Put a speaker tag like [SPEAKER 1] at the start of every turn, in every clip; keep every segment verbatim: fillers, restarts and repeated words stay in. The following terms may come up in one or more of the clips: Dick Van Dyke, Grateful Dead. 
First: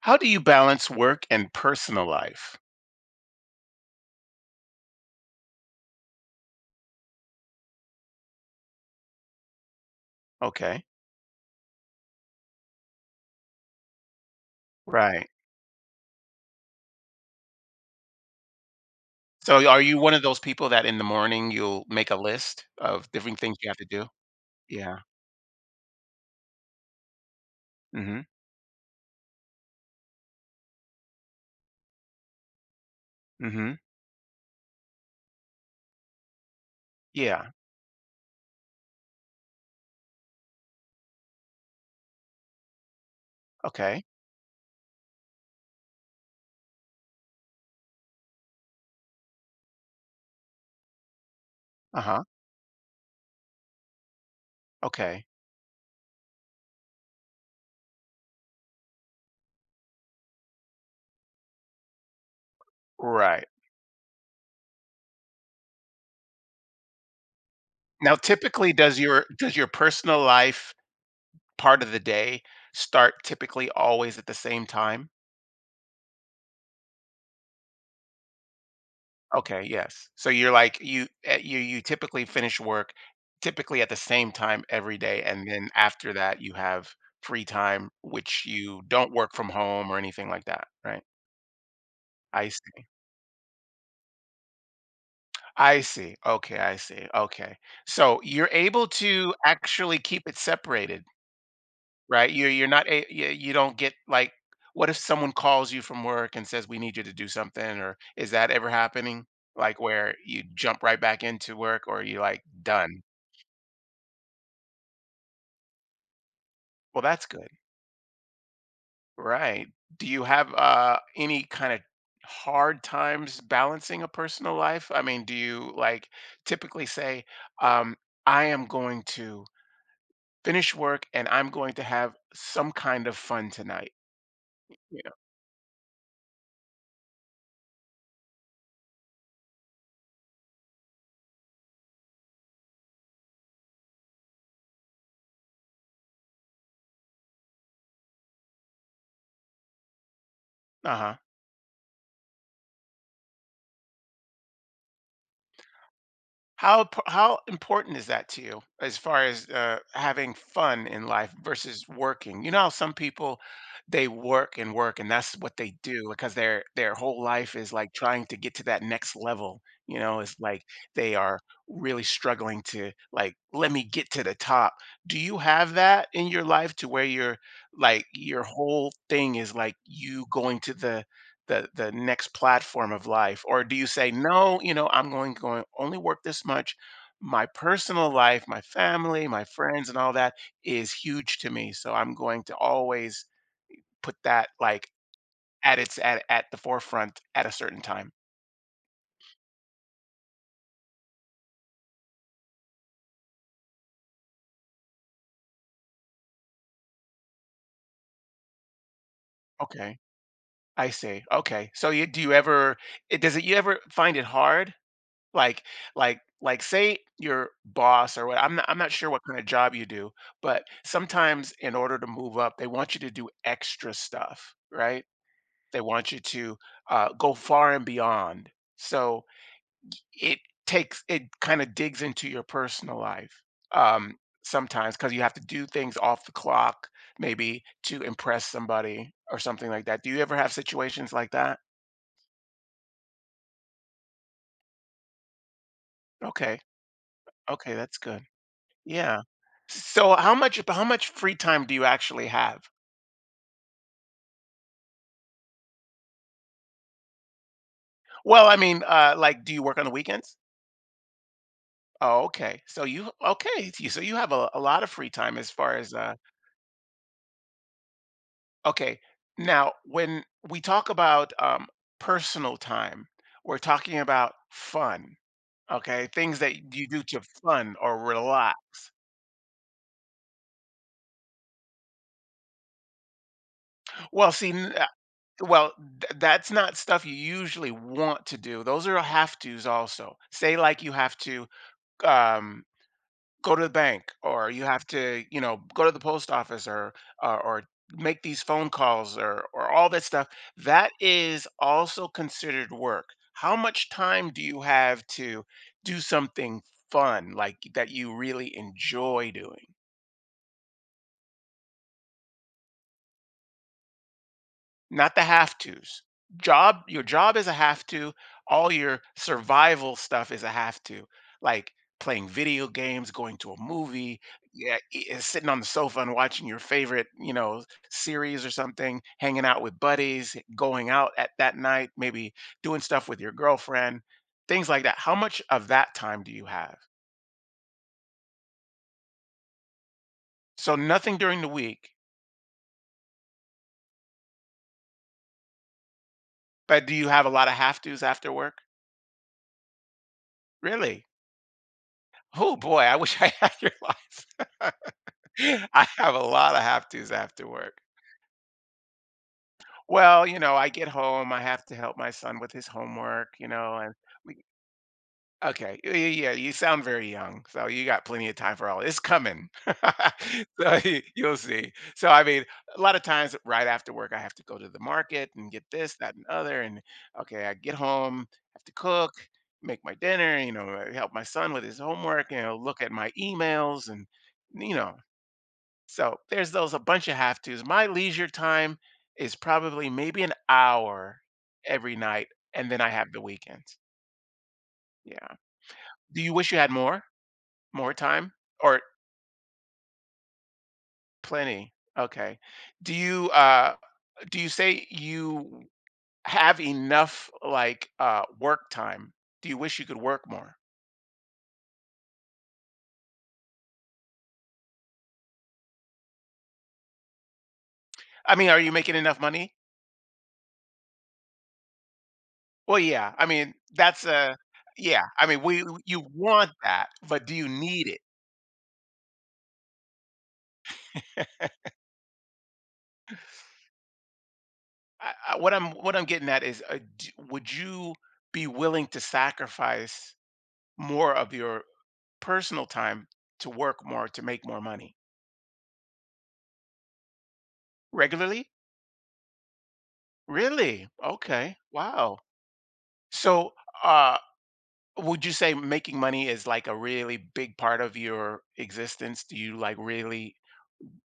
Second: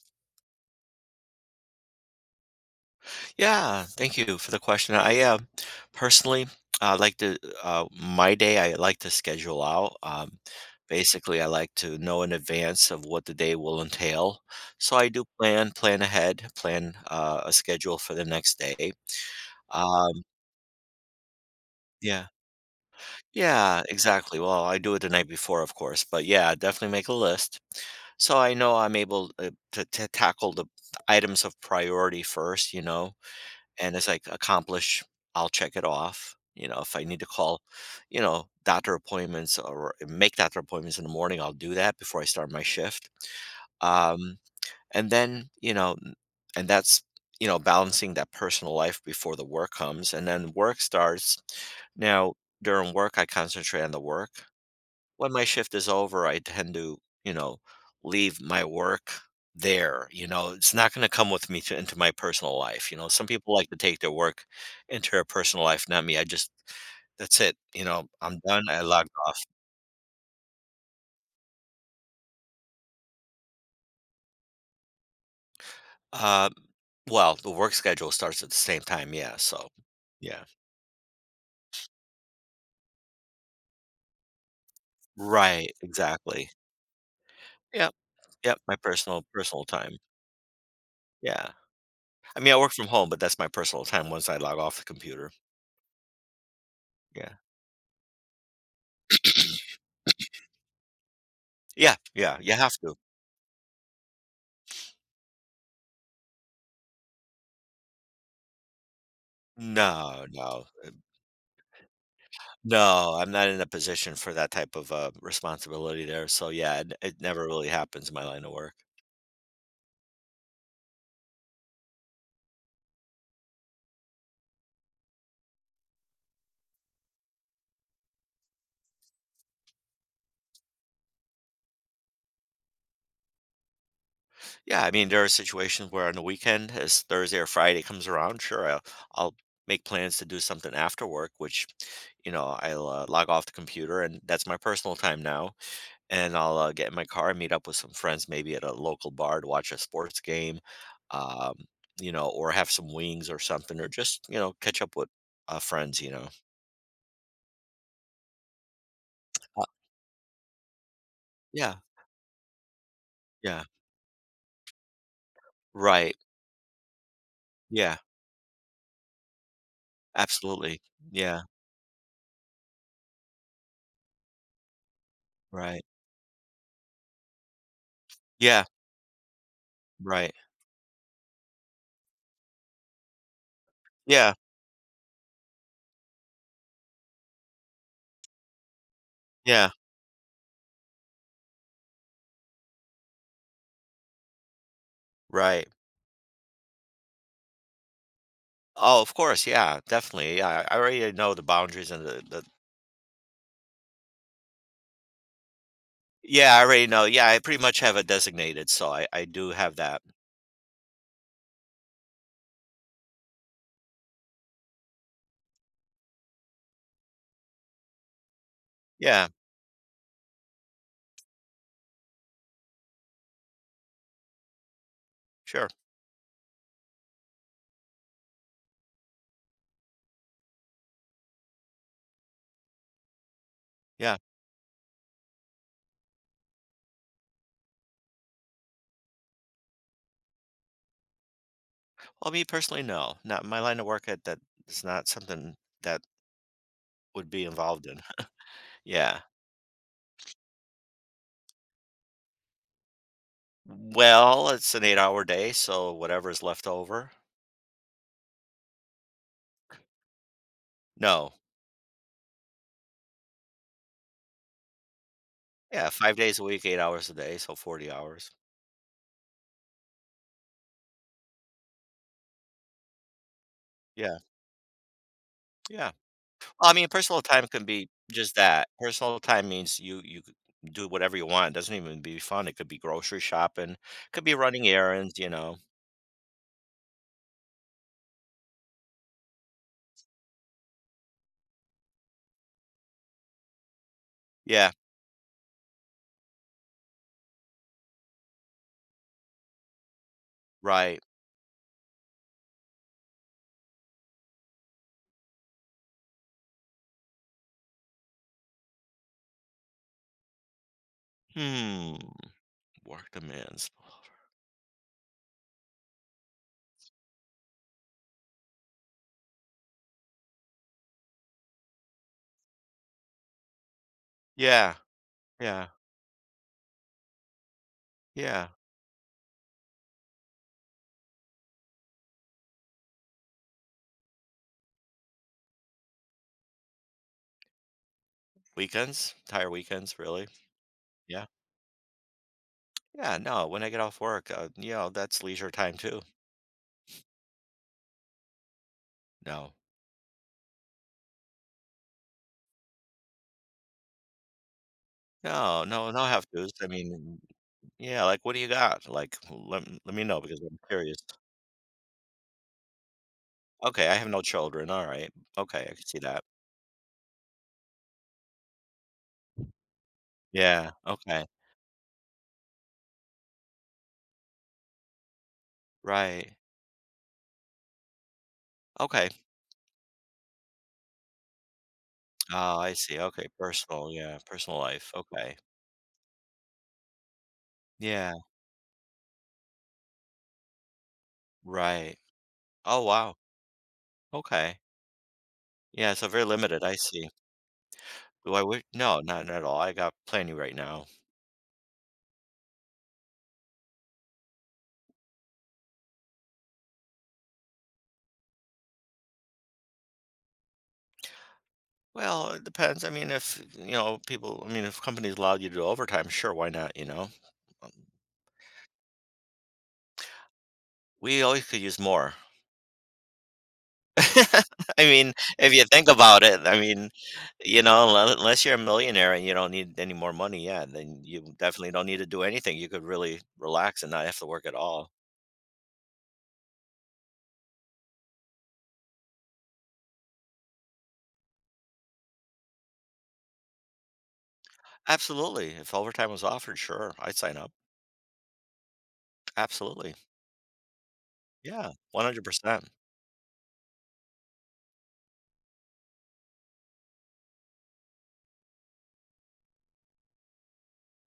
[SPEAKER 1] How do you balance work and personal life?
[SPEAKER 2] Yeah, thank you for the question. I um, personally uh, like to uh, my day. I like to schedule out. Um,
[SPEAKER 1] Okay,
[SPEAKER 2] basically, I like to know in advance of what the day will entail. So I do
[SPEAKER 1] right.
[SPEAKER 2] plan, plan ahead, plan uh, a schedule for the next day.
[SPEAKER 1] So are you one of
[SPEAKER 2] Um,
[SPEAKER 1] those people that in the morning you'll make a
[SPEAKER 2] yeah,
[SPEAKER 1] list of different things you have
[SPEAKER 2] yeah,
[SPEAKER 1] to do?
[SPEAKER 2] exactly. Well, I do
[SPEAKER 1] Yeah.
[SPEAKER 2] it the night before, of course, but yeah, definitely make a list
[SPEAKER 1] Mm, mhm.
[SPEAKER 2] so I know I'm able uh, to, to tackle the items of priority first. You know,
[SPEAKER 1] Mm, mhm.
[SPEAKER 2] and it's like accomplish. I'll check it off. You know if I need to
[SPEAKER 1] Yeah.
[SPEAKER 2] call, you know doctor appointments, or make doctor appointments in the morning, I'll do that before I start my shift.
[SPEAKER 1] Okay.
[SPEAKER 2] um and then, you know n- and that's, you know balancing that personal life before the work comes, and then work starts.
[SPEAKER 1] Uh-huh.
[SPEAKER 2] Now, during work, I concentrate on the work.
[SPEAKER 1] Okay.
[SPEAKER 2] When my shift is over, I tend to, you know, leave my work there. You know, it's not going to come with me to, into my personal life. You know, some
[SPEAKER 1] Right.
[SPEAKER 2] people like to take their work into their personal life. Not me. I just, that's it. You know,
[SPEAKER 1] Now
[SPEAKER 2] I'm done.
[SPEAKER 1] typically
[SPEAKER 2] I
[SPEAKER 1] does
[SPEAKER 2] logged
[SPEAKER 1] your
[SPEAKER 2] off.
[SPEAKER 1] does your personal life part of the day start typically always at the same time?
[SPEAKER 2] Uh, well, the work schedule starts at the same time. Yeah.
[SPEAKER 1] Okay,
[SPEAKER 2] So,
[SPEAKER 1] yes. So
[SPEAKER 2] yeah.
[SPEAKER 1] you're like you eh, you you typically finish work typically at the same time every day, and then
[SPEAKER 2] Right.
[SPEAKER 1] after that
[SPEAKER 2] Exactly.
[SPEAKER 1] you have free time,
[SPEAKER 2] Yep.
[SPEAKER 1] which
[SPEAKER 2] Yep. My
[SPEAKER 1] you don't
[SPEAKER 2] personal,
[SPEAKER 1] work from
[SPEAKER 2] personal
[SPEAKER 1] home or
[SPEAKER 2] time.
[SPEAKER 1] anything like that, right?
[SPEAKER 2] Yeah. I
[SPEAKER 1] I
[SPEAKER 2] mean, I work
[SPEAKER 1] see.
[SPEAKER 2] from home, but that's my personal time once I log off the computer.
[SPEAKER 1] I see. Okay, I see.
[SPEAKER 2] Yeah.
[SPEAKER 1] Okay. So you're able to actually keep it separated,
[SPEAKER 2] Yeah.
[SPEAKER 1] right?
[SPEAKER 2] Yeah.
[SPEAKER 1] You
[SPEAKER 2] You
[SPEAKER 1] you're
[SPEAKER 2] have
[SPEAKER 1] not
[SPEAKER 2] to.
[SPEAKER 1] a, you, you don't get like, what if someone calls you from work and says we need you to do something, or is that ever happening? Like where
[SPEAKER 2] No,
[SPEAKER 1] you
[SPEAKER 2] no,
[SPEAKER 1] jump right back into work, or you like done?
[SPEAKER 2] no, I'm not in a position for that type of, uh, responsibility there, so, yeah, it
[SPEAKER 1] Well,
[SPEAKER 2] it
[SPEAKER 1] that's
[SPEAKER 2] never
[SPEAKER 1] good.
[SPEAKER 2] really happens in my line of work.
[SPEAKER 1] Right. Do you have uh, any kind of hard times balancing a personal life? I mean, do you like typically say, um, I am going to finish work and I'm going to have some kind of fun tonight?
[SPEAKER 2] Yeah, I
[SPEAKER 1] You
[SPEAKER 2] mean, there are situations where, on the weekend, as Thursday or Friday comes around, sure, I'll I'll make plans to do something after work, which, you know, I'll, uh, log off the computer, and that's my personal time now, and I'll, uh, get in my car, meet up with some friends maybe at a local bar to watch a sports game,
[SPEAKER 1] know? Uh huh.
[SPEAKER 2] um, you know, or have some wings or something, or just, you know, catch up with, uh, friends, you know?
[SPEAKER 1] How p- how important is that to you as far as
[SPEAKER 2] Uh,
[SPEAKER 1] uh, having fun in life
[SPEAKER 2] yeah.
[SPEAKER 1] versus working? You know how some people
[SPEAKER 2] Yeah,
[SPEAKER 1] they work and work, and that's what they do
[SPEAKER 2] right.
[SPEAKER 1] because their their whole life is like
[SPEAKER 2] Yeah,
[SPEAKER 1] trying to get to that next level. You know, it's like
[SPEAKER 2] absolutely.
[SPEAKER 1] they are
[SPEAKER 2] Yeah,
[SPEAKER 1] really struggling to like, let me get to the top. Do you have
[SPEAKER 2] right.
[SPEAKER 1] that in your life to where you're like, your
[SPEAKER 2] Yeah,
[SPEAKER 1] whole thing is like you
[SPEAKER 2] right.
[SPEAKER 1] going to the the the next platform of life? Or do you say,
[SPEAKER 2] Yeah,
[SPEAKER 1] no, you know, I'm going going only work this much, my personal life, my family, my
[SPEAKER 2] yeah,
[SPEAKER 1] friends, and all that is huge to me, so I'm going to always put that like
[SPEAKER 2] right.
[SPEAKER 1] at its at, at the forefront at a certain time?
[SPEAKER 2] Oh, of course, yeah, definitely. Yeah, I already know the boundaries and the, the Yeah, I already know. Yeah, I pretty much have it designated, so I, I do have
[SPEAKER 1] Okay,
[SPEAKER 2] that.
[SPEAKER 1] I see. Okay, so you do you ever, it does it, you ever find it hard? Like like like say your boss, or what, I'm not, I'm not sure what
[SPEAKER 2] Yeah,
[SPEAKER 1] kind of job you do, but sometimes in order to move up, they want you to do extra stuff, right?
[SPEAKER 2] sure.
[SPEAKER 1] They want you to uh, go far and beyond. So it takes it kind of digs into your personal life um,
[SPEAKER 2] Yeah.
[SPEAKER 1] sometimes, because you have to do things off the clock, maybe to impress somebody or something like that. Do you ever have situations like that?
[SPEAKER 2] Well, me personally, no. Not my line of work at that is not something that
[SPEAKER 1] Okay,
[SPEAKER 2] would be
[SPEAKER 1] okay,
[SPEAKER 2] involved
[SPEAKER 1] that's
[SPEAKER 2] in.
[SPEAKER 1] good. Yeah.
[SPEAKER 2] Yeah.
[SPEAKER 1] So how much how much free time do you actually have?
[SPEAKER 2] Well, it's an eight hour day, so whatever is left over.
[SPEAKER 1] Well, I mean, uh, like, do you work on the weekends?
[SPEAKER 2] No.
[SPEAKER 1] Oh, okay. So you, okay, you so you have a, a lot of free time as far
[SPEAKER 2] Yeah,
[SPEAKER 1] as, uh
[SPEAKER 2] five days a week, eight hours a day, so forty hours.
[SPEAKER 1] okay. Now, when we talk about um personal time, we're talking
[SPEAKER 2] Yeah.
[SPEAKER 1] about fun,
[SPEAKER 2] Yeah.
[SPEAKER 1] okay? Things
[SPEAKER 2] Well, I
[SPEAKER 1] that you
[SPEAKER 2] mean,
[SPEAKER 1] do to
[SPEAKER 2] personal time can
[SPEAKER 1] fun
[SPEAKER 2] be
[SPEAKER 1] or
[SPEAKER 2] just
[SPEAKER 1] relax.
[SPEAKER 2] that. Personal time means you you could do whatever you want. It doesn't even be fun. It could be grocery shopping, could
[SPEAKER 1] Well,
[SPEAKER 2] be
[SPEAKER 1] see,
[SPEAKER 2] running
[SPEAKER 1] n- uh,
[SPEAKER 2] errands, you know.
[SPEAKER 1] well, th- that's not stuff you usually want to do. Those are have tos also. Say like you have to um go to the bank, or you
[SPEAKER 2] Yeah,
[SPEAKER 1] have to, you know go to the post office, or, or, or make these phone calls, or or all that stuff that
[SPEAKER 2] right.
[SPEAKER 1] is also considered work. How much time do you have to do something fun like that you really enjoy doing,
[SPEAKER 2] Hmm. Work demands.
[SPEAKER 1] not the have to's? Job, your job is a have to. All your survival stuff is a have to, like playing video games, going to a movie,
[SPEAKER 2] Yeah,
[SPEAKER 1] yeah, e- and sitting on the
[SPEAKER 2] yeah,
[SPEAKER 1] sofa and watching your favorite, you know, series
[SPEAKER 2] yeah.
[SPEAKER 1] or something, hanging out with buddies, going out at that night, maybe doing stuff with your girlfriend, things like that. How much of that time do you have?
[SPEAKER 2] Weekends, entire weekends, really.
[SPEAKER 1] So nothing
[SPEAKER 2] Yeah.
[SPEAKER 1] during the week,
[SPEAKER 2] Yeah, no, when I get off work, uh, you know, that's leisure time too.
[SPEAKER 1] but do you have a lot of have to's after work?
[SPEAKER 2] No.
[SPEAKER 1] Really? Oh boy, I wish I had your life.
[SPEAKER 2] No,
[SPEAKER 1] I
[SPEAKER 2] no, no
[SPEAKER 1] have a
[SPEAKER 2] have to's.
[SPEAKER 1] lot of
[SPEAKER 2] I
[SPEAKER 1] have tos
[SPEAKER 2] mean,
[SPEAKER 1] after work.
[SPEAKER 2] yeah, like what do you got? Like let, let me know
[SPEAKER 1] Well, you
[SPEAKER 2] because
[SPEAKER 1] know,
[SPEAKER 2] I'm
[SPEAKER 1] I get
[SPEAKER 2] curious.
[SPEAKER 1] home, I have to help my son with his homework, you know,
[SPEAKER 2] Okay,
[SPEAKER 1] and
[SPEAKER 2] I have no
[SPEAKER 1] we,
[SPEAKER 2] children. All right. Okay, I
[SPEAKER 1] okay,
[SPEAKER 2] can
[SPEAKER 1] yeah,
[SPEAKER 2] see
[SPEAKER 1] yeah,
[SPEAKER 2] that.
[SPEAKER 1] yeah, you sound very young, so you got plenty of time for all. It's coming,
[SPEAKER 2] Yeah,
[SPEAKER 1] so you-
[SPEAKER 2] okay,
[SPEAKER 1] you'll see. So, I mean, a lot of times right after work, I have to go to the market and get this, that, and
[SPEAKER 2] right.
[SPEAKER 1] other. And okay, I get home, have to
[SPEAKER 2] Okay.
[SPEAKER 1] cook, make my dinner, you know, help my son with his homework, you know,
[SPEAKER 2] Oh, I
[SPEAKER 1] look at
[SPEAKER 2] see,
[SPEAKER 1] my
[SPEAKER 2] okay,
[SPEAKER 1] emails,
[SPEAKER 2] personal,
[SPEAKER 1] and
[SPEAKER 2] yeah, personal
[SPEAKER 1] you
[SPEAKER 2] life,
[SPEAKER 1] know
[SPEAKER 2] okay.
[SPEAKER 1] so there's those a bunch of have tos. My
[SPEAKER 2] Yeah,
[SPEAKER 1] leisure time is probably maybe an hour every
[SPEAKER 2] right.
[SPEAKER 1] night, and then
[SPEAKER 2] Oh,
[SPEAKER 1] I have
[SPEAKER 2] wow,
[SPEAKER 1] the weekends.
[SPEAKER 2] okay.
[SPEAKER 1] Yeah.
[SPEAKER 2] Yeah, so
[SPEAKER 1] Do
[SPEAKER 2] very
[SPEAKER 1] you wish you
[SPEAKER 2] limited,
[SPEAKER 1] had
[SPEAKER 2] I
[SPEAKER 1] more?
[SPEAKER 2] see.
[SPEAKER 1] More
[SPEAKER 2] Do
[SPEAKER 1] time?
[SPEAKER 2] I wish
[SPEAKER 1] Or
[SPEAKER 2] no, not not at all, I got plenty right now.
[SPEAKER 1] plenty? Okay. Do you uh do you say you have enough like uh work time? Do you wish you could work more?
[SPEAKER 2] Well, it depends, I mean, if, you know, people, I mean, if companies allow you to do overtime, sure, why not, you know? Um,
[SPEAKER 1] I mean, are you making enough money?
[SPEAKER 2] we always could use more.
[SPEAKER 1] Well, yeah. I mean, that's a,
[SPEAKER 2] I
[SPEAKER 1] yeah.
[SPEAKER 2] mean,
[SPEAKER 1] I mean,
[SPEAKER 2] if
[SPEAKER 1] we
[SPEAKER 2] you think
[SPEAKER 1] you
[SPEAKER 2] about it,
[SPEAKER 1] want
[SPEAKER 2] I
[SPEAKER 1] that,
[SPEAKER 2] mean,
[SPEAKER 1] but do you
[SPEAKER 2] you
[SPEAKER 1] need
[SPEAKER 2] know,
[SPEAKER 1] it?
[SPEAKER 2] unle- unless you're a millionaire and you don't need any more money, yeah, then you definitely don't need to do anything. You could really relax and not have to work at all.
[SPEAKER 1] I, I, what I'm what I'm getting at is, uh, d- would you be willing to sacrifice more of your personal time to work more to make more money
[SPEAKER 2] Absolutely. If overtime was offered, sure, I'd sign up.
[SPEAKER 1] regularly?
[SPEAKER 2] Absolutely.
[SPEAKER 1] Really? Okay.
[SPEAKER 2] Yeah,
[SPEAKER 1] Wow.
[SPEAKER 2] one hundred percent.
[SPEAKER 1] So, uh, would you say making money is like a really big part of your existence? Do you like really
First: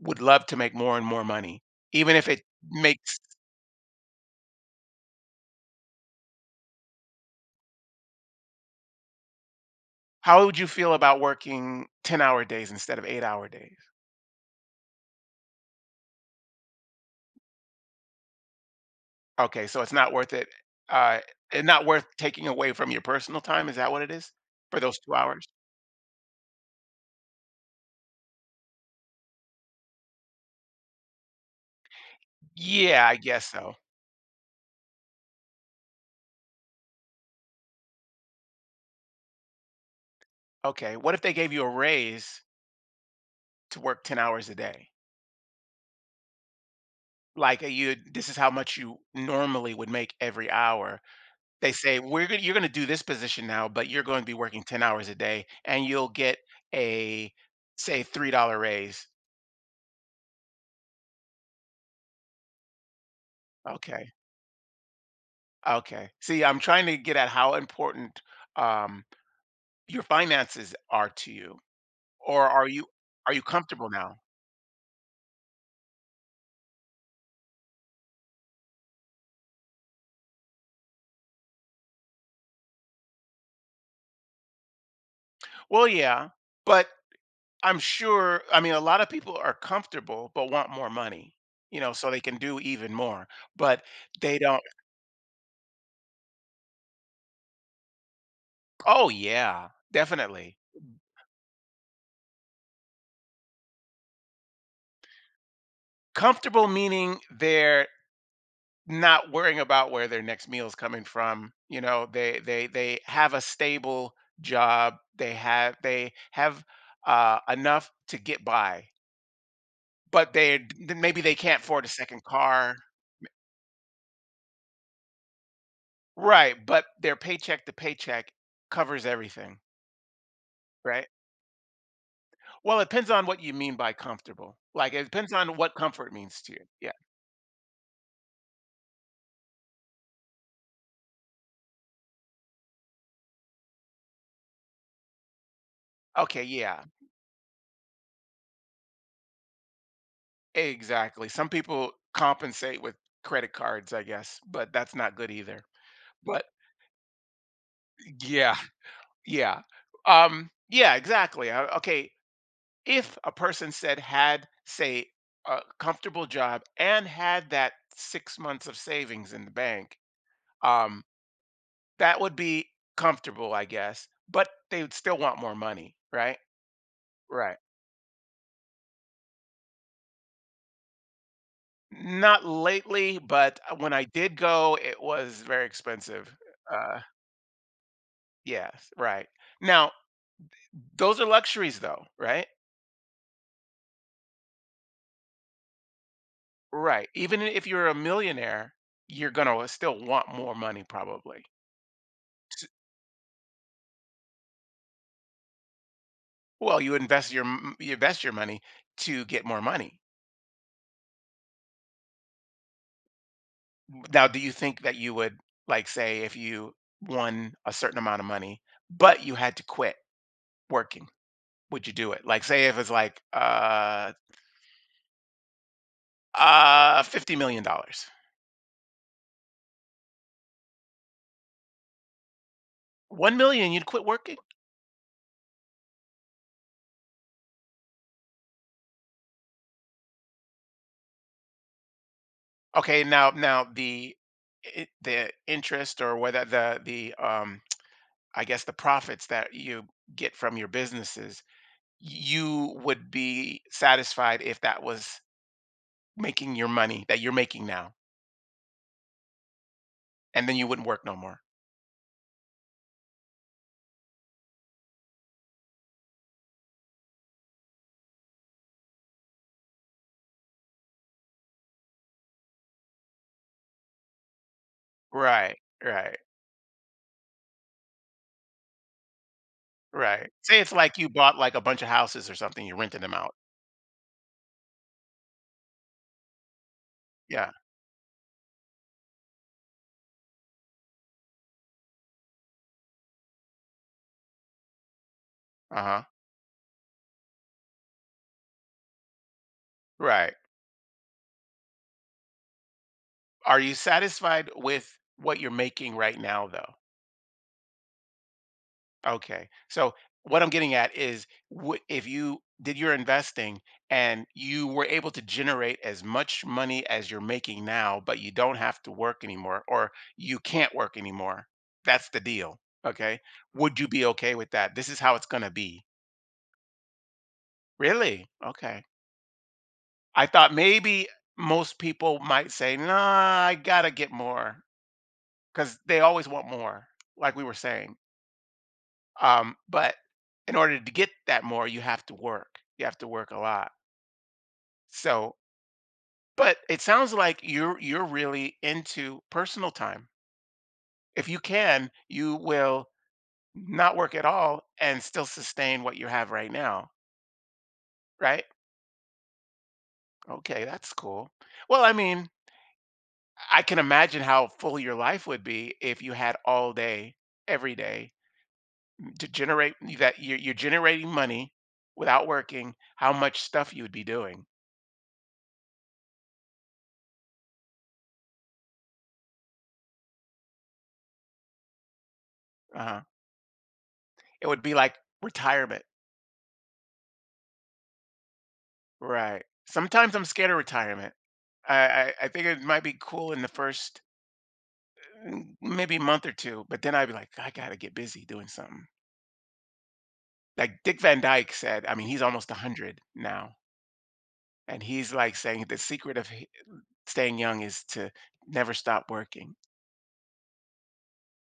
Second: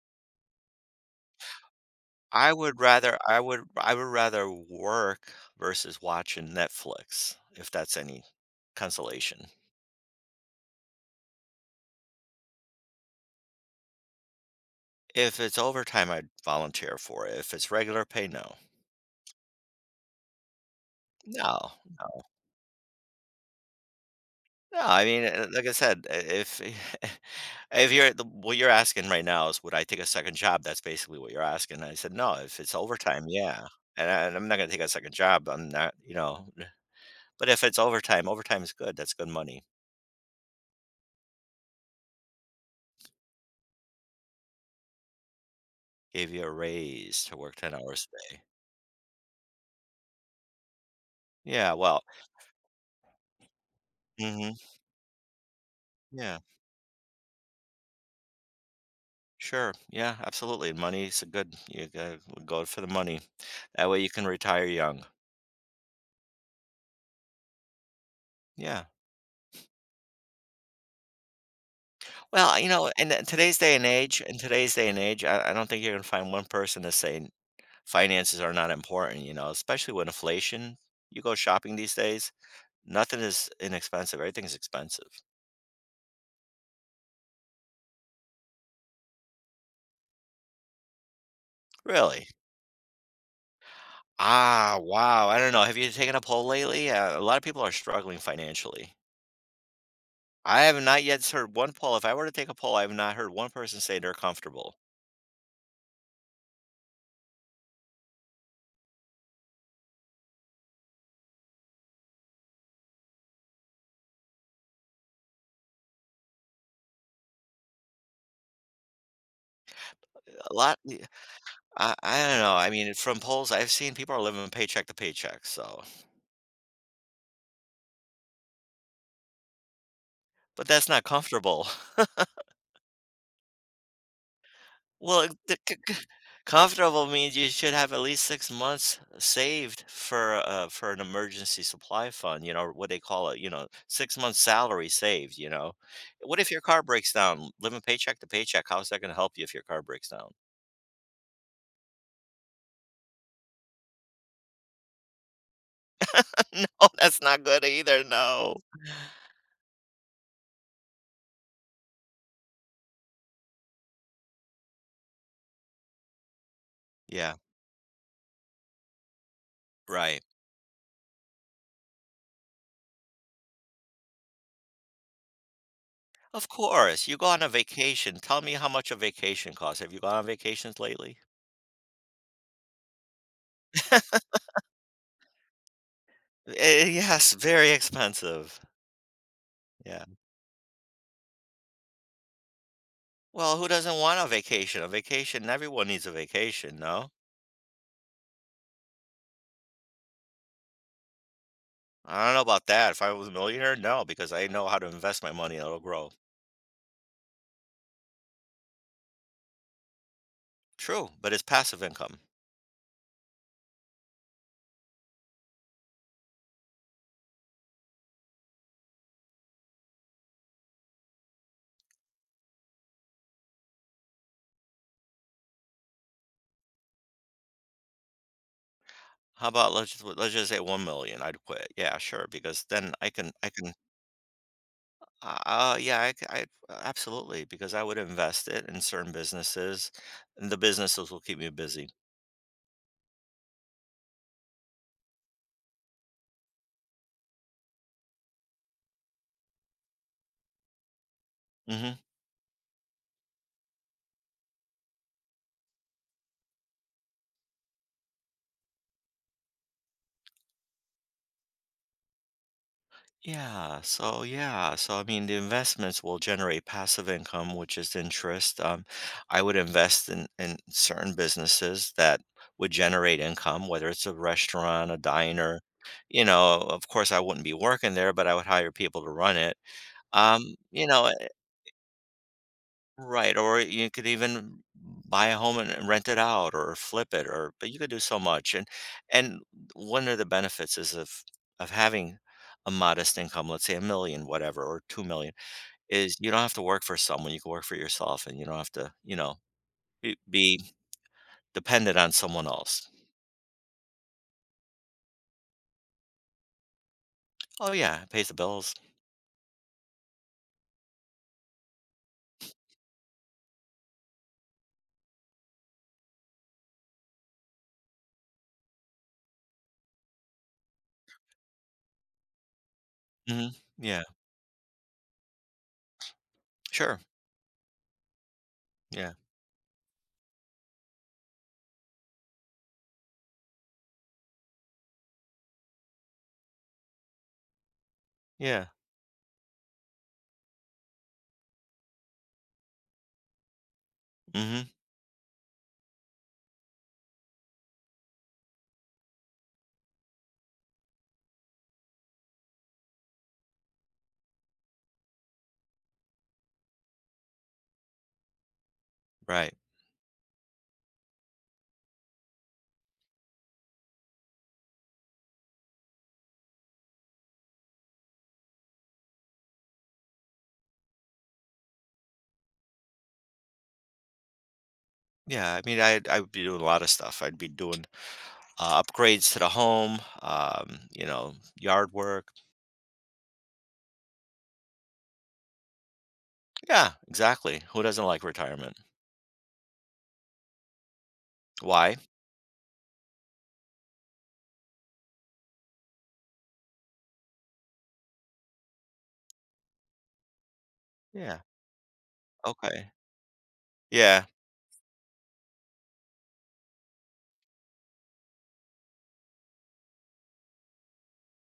[SPEAKER 1] would love to make more and more money, even if it
[SPEAKER 2] I would rather
[SPEAKER 1] makes?
[SPEAKER 2] I would I would rather work versus watching Netflix, if that's any consolation.
[SPEAKER 1] How would you feel about working ten hour days instead of eight hour days?
[SPEAKER 2] If it's overtime, I'd volunteer for it. If it's regular pay, no.
[SPEAKER 1] Okay, so it's not worth it, uh, and
[SPEAKER 2] No.
[SPEAKER 1] not worth taking away from your personal time, is that what it is? For
[SPEAKER 2] No,
[SPEAKER 1] those
[SPEAKER 2] I
[SPEAKER 1] two
[SPEAKER 2] mean,
[SPEAKER 1] hours?
[SPEAKER 2] uh, like I said, i- if if you're the, what you're asking right now is would I take a second job? That's basically what you're asking. I said no. If it's
[SPEAKER 1] Yeah, I
[SPEAKER 2] overtime,
[SPEAKER 1] guess
[SPEAKER 2] yeah,
[SPEAKER 1] so.
[SPEAKER 2] and, I, and I'm not gonna take a second job. I'm not, you know. But if it's overtime, overtime is good. That's good money.
[SPEAKER 1] Okay, what if they gave you a raise to work ten hours a day?
[SPEAKER 2] Gave you a raise to work
[SPEAKER 1] Like, uh,
[SPEAKER 2] ten
[SPEAKER 1] you
[SPEAKER 2] hours
[SPEAKER 1] this is
[SPEAKER 2] a day.
[SPEAKER 1] how much you normally would make every hour. They
[SPEAKER 2] Yeah,
[SPEAKER 1] say,
[SPEAKER 2] well,
[SPEAKER 1] "We're gonna, you're gonna do this position now, but you're going to be
[SPEAKER 2] hmm,
[SPEAKER 1] working ten hours a day, and you'll get
[SPEAKER 2] yeah,
[SPEAKER 1] a, say, three dollar raise."
[SPEAKER 2] sure, yeah, absolutely. Money's a good. You gotta go for the money. That way you
[SPEAKER 1] Okay,
[SPEAKER 2] can retire young.
[SPEAKER 1] okay. See, I'm trying to get at how important,
[SPEAKER 2] Yeah.
[SPEAKER 1] um, your finances are to you. Or
[SPEAKER 2] Well,
[SPEAKER 1] are
[SPEAKER 2] you
[SPEAKER 1] you
[SPEAKER 2] know, in the
[SPEAKER 1] are you
[SPEAKER 2] today's day and
[SPEAKER 1] comfortable now?
[SPEAKER 2] age in today's day and age, I I don't think you're gonna find one person to say finances are not important, you know, especially with inflation. You go shopping these days, nothing is inexpensive, everything's expensive.
[SPEAKER 1] Well, yeah, but I'm sure, I mean, a lot of people are comfortable but want more money, you know, so they
[SPEAKER 2] Really?
[SPEAKER 1] can do even more, but they don't.
[SPEAKER 2] Ah, wow, I don't know, have you taken a poll lately? Uh, a lot of people are struggling financially.
[SPEAKER 1] Oh, yeah, definitely.
[SPEAKER 2] I have not yet heard one poll. If I were to take a poll, I have not heard one person say they're comfortable.
[SPEAKER 1] Comfortable meaning they're not worrying about where their next meal is coming from, you know, they, they they have a stable job, they have, they have uh, enough to get by, but
[SPEAKER 2] A
[SPEAKER 1] they
[SPEAKER 2] lot y
[SPEAKER 1] maybe they can't afford a
[SPEAKER 2] I
[SPEAKER 1] second
[SPEAKER 2] I don't know, I
[SPEAKER 1] car.
[SPEAKER 2] mean, from polls I've seen, people are living paycheck to paycheck, so
[SPEAKER 1] Right, but their paycheck to paycheck covers everything,
[SPEAKER 2] but that's not
[SPEAKER 1] right?
[SPEAKER 2] comfortable.
[SPEAKER 1] Well, it depends on what you mean by comfortable. Like, it
[SPEAKER 2] Well,
[SPEAKER 1] depends on
[SPEAKER 2] the
[SPEAKER 1] what
[SPEAKER 2] c c
[SPEAKER 1] comfort means to you. Yeah.
[SPEAKER 2] comfortable means you should have at least six months saved for, uh, for an emergency supply fund, you know what they call it, you know, six months salary saved, you know? What
[SPEAKER 1] Okay.
[SPEAKER 2] if your car
[SPEAKER 1] Yeah.
[SPEAKER 2] breaks down? Living paycheck to paycheck, how is that gonna help you if your car breaks down?
[SPEAKER 1] Exactly. Some people compensate with credit cards, I guess, but that's not good either. But
[SPEAKER 2] No, that's not good either,
[SPEAKER 1] yeah,
[SPEAKER 2] no.
[SPEAKER 1] yeah. Um, yeah, exactly. Uh, Okay. If a person said had, say, a comfortable job and
[SPEAKER 2] Yeah,
[SPEAKER 1] had that six months of savings in the bank,
[SPEAKER 2] right.
[SPEAKER 1] um, that would be comfortable, I guess, but they would still want more money, right?
[SPEAKER 2] Of course, you go on a
[SPEAKER 1] Right.
[SPEAKER 2] vacation, tell me how much a vacation costs. Have you gone on vacations lately?
[SPEAKER 1] Not lately, but uh, when I did go, it was very expensive.
[SPEAKER 2] Eh,
[SPEAKER 1] Uh,
[SPEAKER 2] yes, very expensive.
[SPEAKER 1] yes, right. Now,
[SPEAKER 2] Yeah.
[SPEAKER 1] those are luxuries though, right?
[SPEAKER 2] Well, who doesn't want a vacation? A vacation, everyone needs a vacation,
[SPEAKER 1] Right.
[SPEAKER 2] no?
[SPEAKER 1] Even if you're a millionaire, you're gonna still want more money probably.
[SPEAKER 2] I don't know
[SPEAKER 1] S-
[SPEAKER 2] about that. If I was a millionaire, no, because I know how to invest my money and it'll grow.
[SPEAKER 1] Well, you invest your m- you invest your money to get more money.
[SPEAKER 2] True, but it's passive income.
[SPEAKER 1] Now, do you think that you would, like say if you won a certain amount of money, but you had to quit working, would you do it? Like, say if it's like, uh, uh, fifty million dollars dollars.
[SPEAKER 2] How about let's just, let's just say one million, I'd quit. Yeah, sure, because then I can
[SPEAKER 1] one
[SPEAKER 2] I
[SPEAKER 1] million,
[SPEAKER 2] can
[SPEAKER 1] you'd quit working?
[SPEAKER 2] uh yeah, I, c- I- absolutely, because I would invest it in certain businesses, and the businesses will keep me busy.
[SPEAKER 1] Okay, now now the i- the interest or whether the the um, I guess the profits that you get from your businesses,
[SPEAKER 2] Mhm.
[SPEAKER 1] you would be satisfied if that was making your money that you're making now, and then you wouldn't work no more.
[SPEAKER 2] Yeah, so yeah, so I mean, the investments will generate passive income, which is interest. Um, I would invest in in certain businesses that would generate income, whether it's a restaurant, a
[SPEAKER 1] Right,
[SPEAKER 2] diner.
[SPEAKER 1] right,
[SPEAKER 2] You know, of course, I wouldn't be working there, but I would hire people to run it.
[SPEAKER 1] right.
[SPEAKER 2] Um,
[SPEAKER 1] Say it's
[SPEAKER 2] you
[SPEAKER 1] like you
[SPEAKER 2] know,
[SPEAKER 1] bought like a bunch of houses or something, you're renting them out.
[SPEAKER 2] Right, or you could even buy a home and and rent it out or flip it,
[SPEAKER 1] Yeah.
[SPEAKER 2] or but you could do so much. And and one of the benefits is of of having a modest income, let's say a million, whatever, or two million,
[SPEAKER 1] Uh-huh.
[SPEAKER 2] is you don't have to work for someone. You can work for yourself and you don't have to, you know, be,
[SPEAKER 1] Right.
[SPEAKER 2] be dependent on someone else.
[SPEAKER 1] Are you satisfied with what you're making right now, though?
[SPEAKER 2] Oh yeah, it pays the bills.
[SPEAKER 1] Okay. So what I'm getting at is, wh- if you did your investing and you were able to generate as much money as you're making now, but you don't have to work anymore, or you can't work anymore. That's the deal. Okay.
[SPEAKER 2] Hmm.
[SPEAKER 1] Would you
[SPEAKER 2] Yeah,
[SPEAKER 1] be okay with that? This is how it's going to be.
[SPEAKER 2] sure.
[SPEAKER 1] Really? Okay.
[SPEAKER 2] Yeah.
[SPEAKER 1] I thought maybe most people might say, nah, I got to get more, because they always want more, like we were saying.
[SPEAKER 2] Yeah.
[SPEAKER 1] Um, but in order to get that more, you have to work. You have to work a lot.
[SPEAKER 2] Hmm.
[SPEAKER 1] So, but it sounds like you're you're really into personal time. If you can, you will not work at all and still sustain what you have right now, right?
[SPEAKER 2] Right.
[SPEAKER 1] Okay, that's cool. Well, I mean, I can imagine how full your life would be if you had all day, every day to generate that you're, you're generating money without working, how much stuff you would be doing.
[SPEAKER 2] Yeah. I mean, I I'd, I'd be doing a lot of stuff. I'd be doing uh, upgrades to the home, um, you know, yard work.
[SPEAKER 1] Uh-huh. It would be like retirement.
[SPEAKER 2] Yeah, exactly. Who doesn't like retirement?
[SPEAKER 1] Right. Sometimes I'm scared of retirement. I,
[SPEAKER 2] Why?
[SPEAKER 1] I, I think it might be cool in the first, mm, maybe month or two, but then I'd be like, I gotta get busy doing something. Like Dick Van
[SPEAKER 2] Yeah.
[SPEAKER 1] Dyke said, I mean, he's almost
[SPEAKER 2] Okay.
[SPEAKER 1] a hundred now.
[SPEAKER 2] Yeah.
[SPEAKER 1] And he's like saying the secret of h- staying young is to never stop working.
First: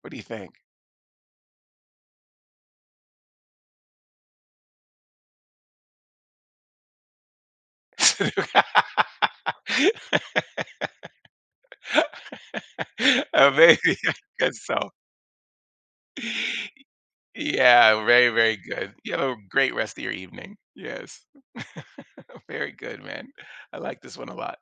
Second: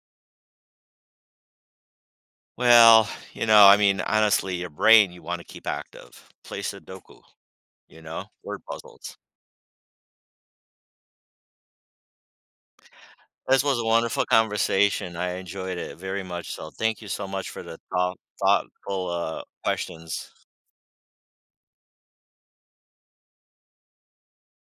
[SPEAKER 1] What do you think?
[SPEAKER 2] Well, you know, I mean, honestly, your brain you want to keep active. Play Sudoku, you know, word puzzles.
[SPEAKER 1] Uh,
[SPEAKER 2] This was a
[SPEAKER 1] Maybe. I
[SPEAKER 2] wonderful
[SPEAKER 1] guess so.
[SPEAKER 2] conversation. I enjoyed it very much. So, thank you so much for the
[SPEAKER 1] Yeah,
[SPEAKER 2] thought,
[SPEAKER 1] very, very good.
[SPEAKER 2] thoughtful
[SPEAKER 1] You have a
[SPEAKER 2] uh,
[SPEAKER 1] great rest of your
[SPEAKER 2] questions.
[SPEAKER 1] evening. Yes. Very good, man. I like this one a lot.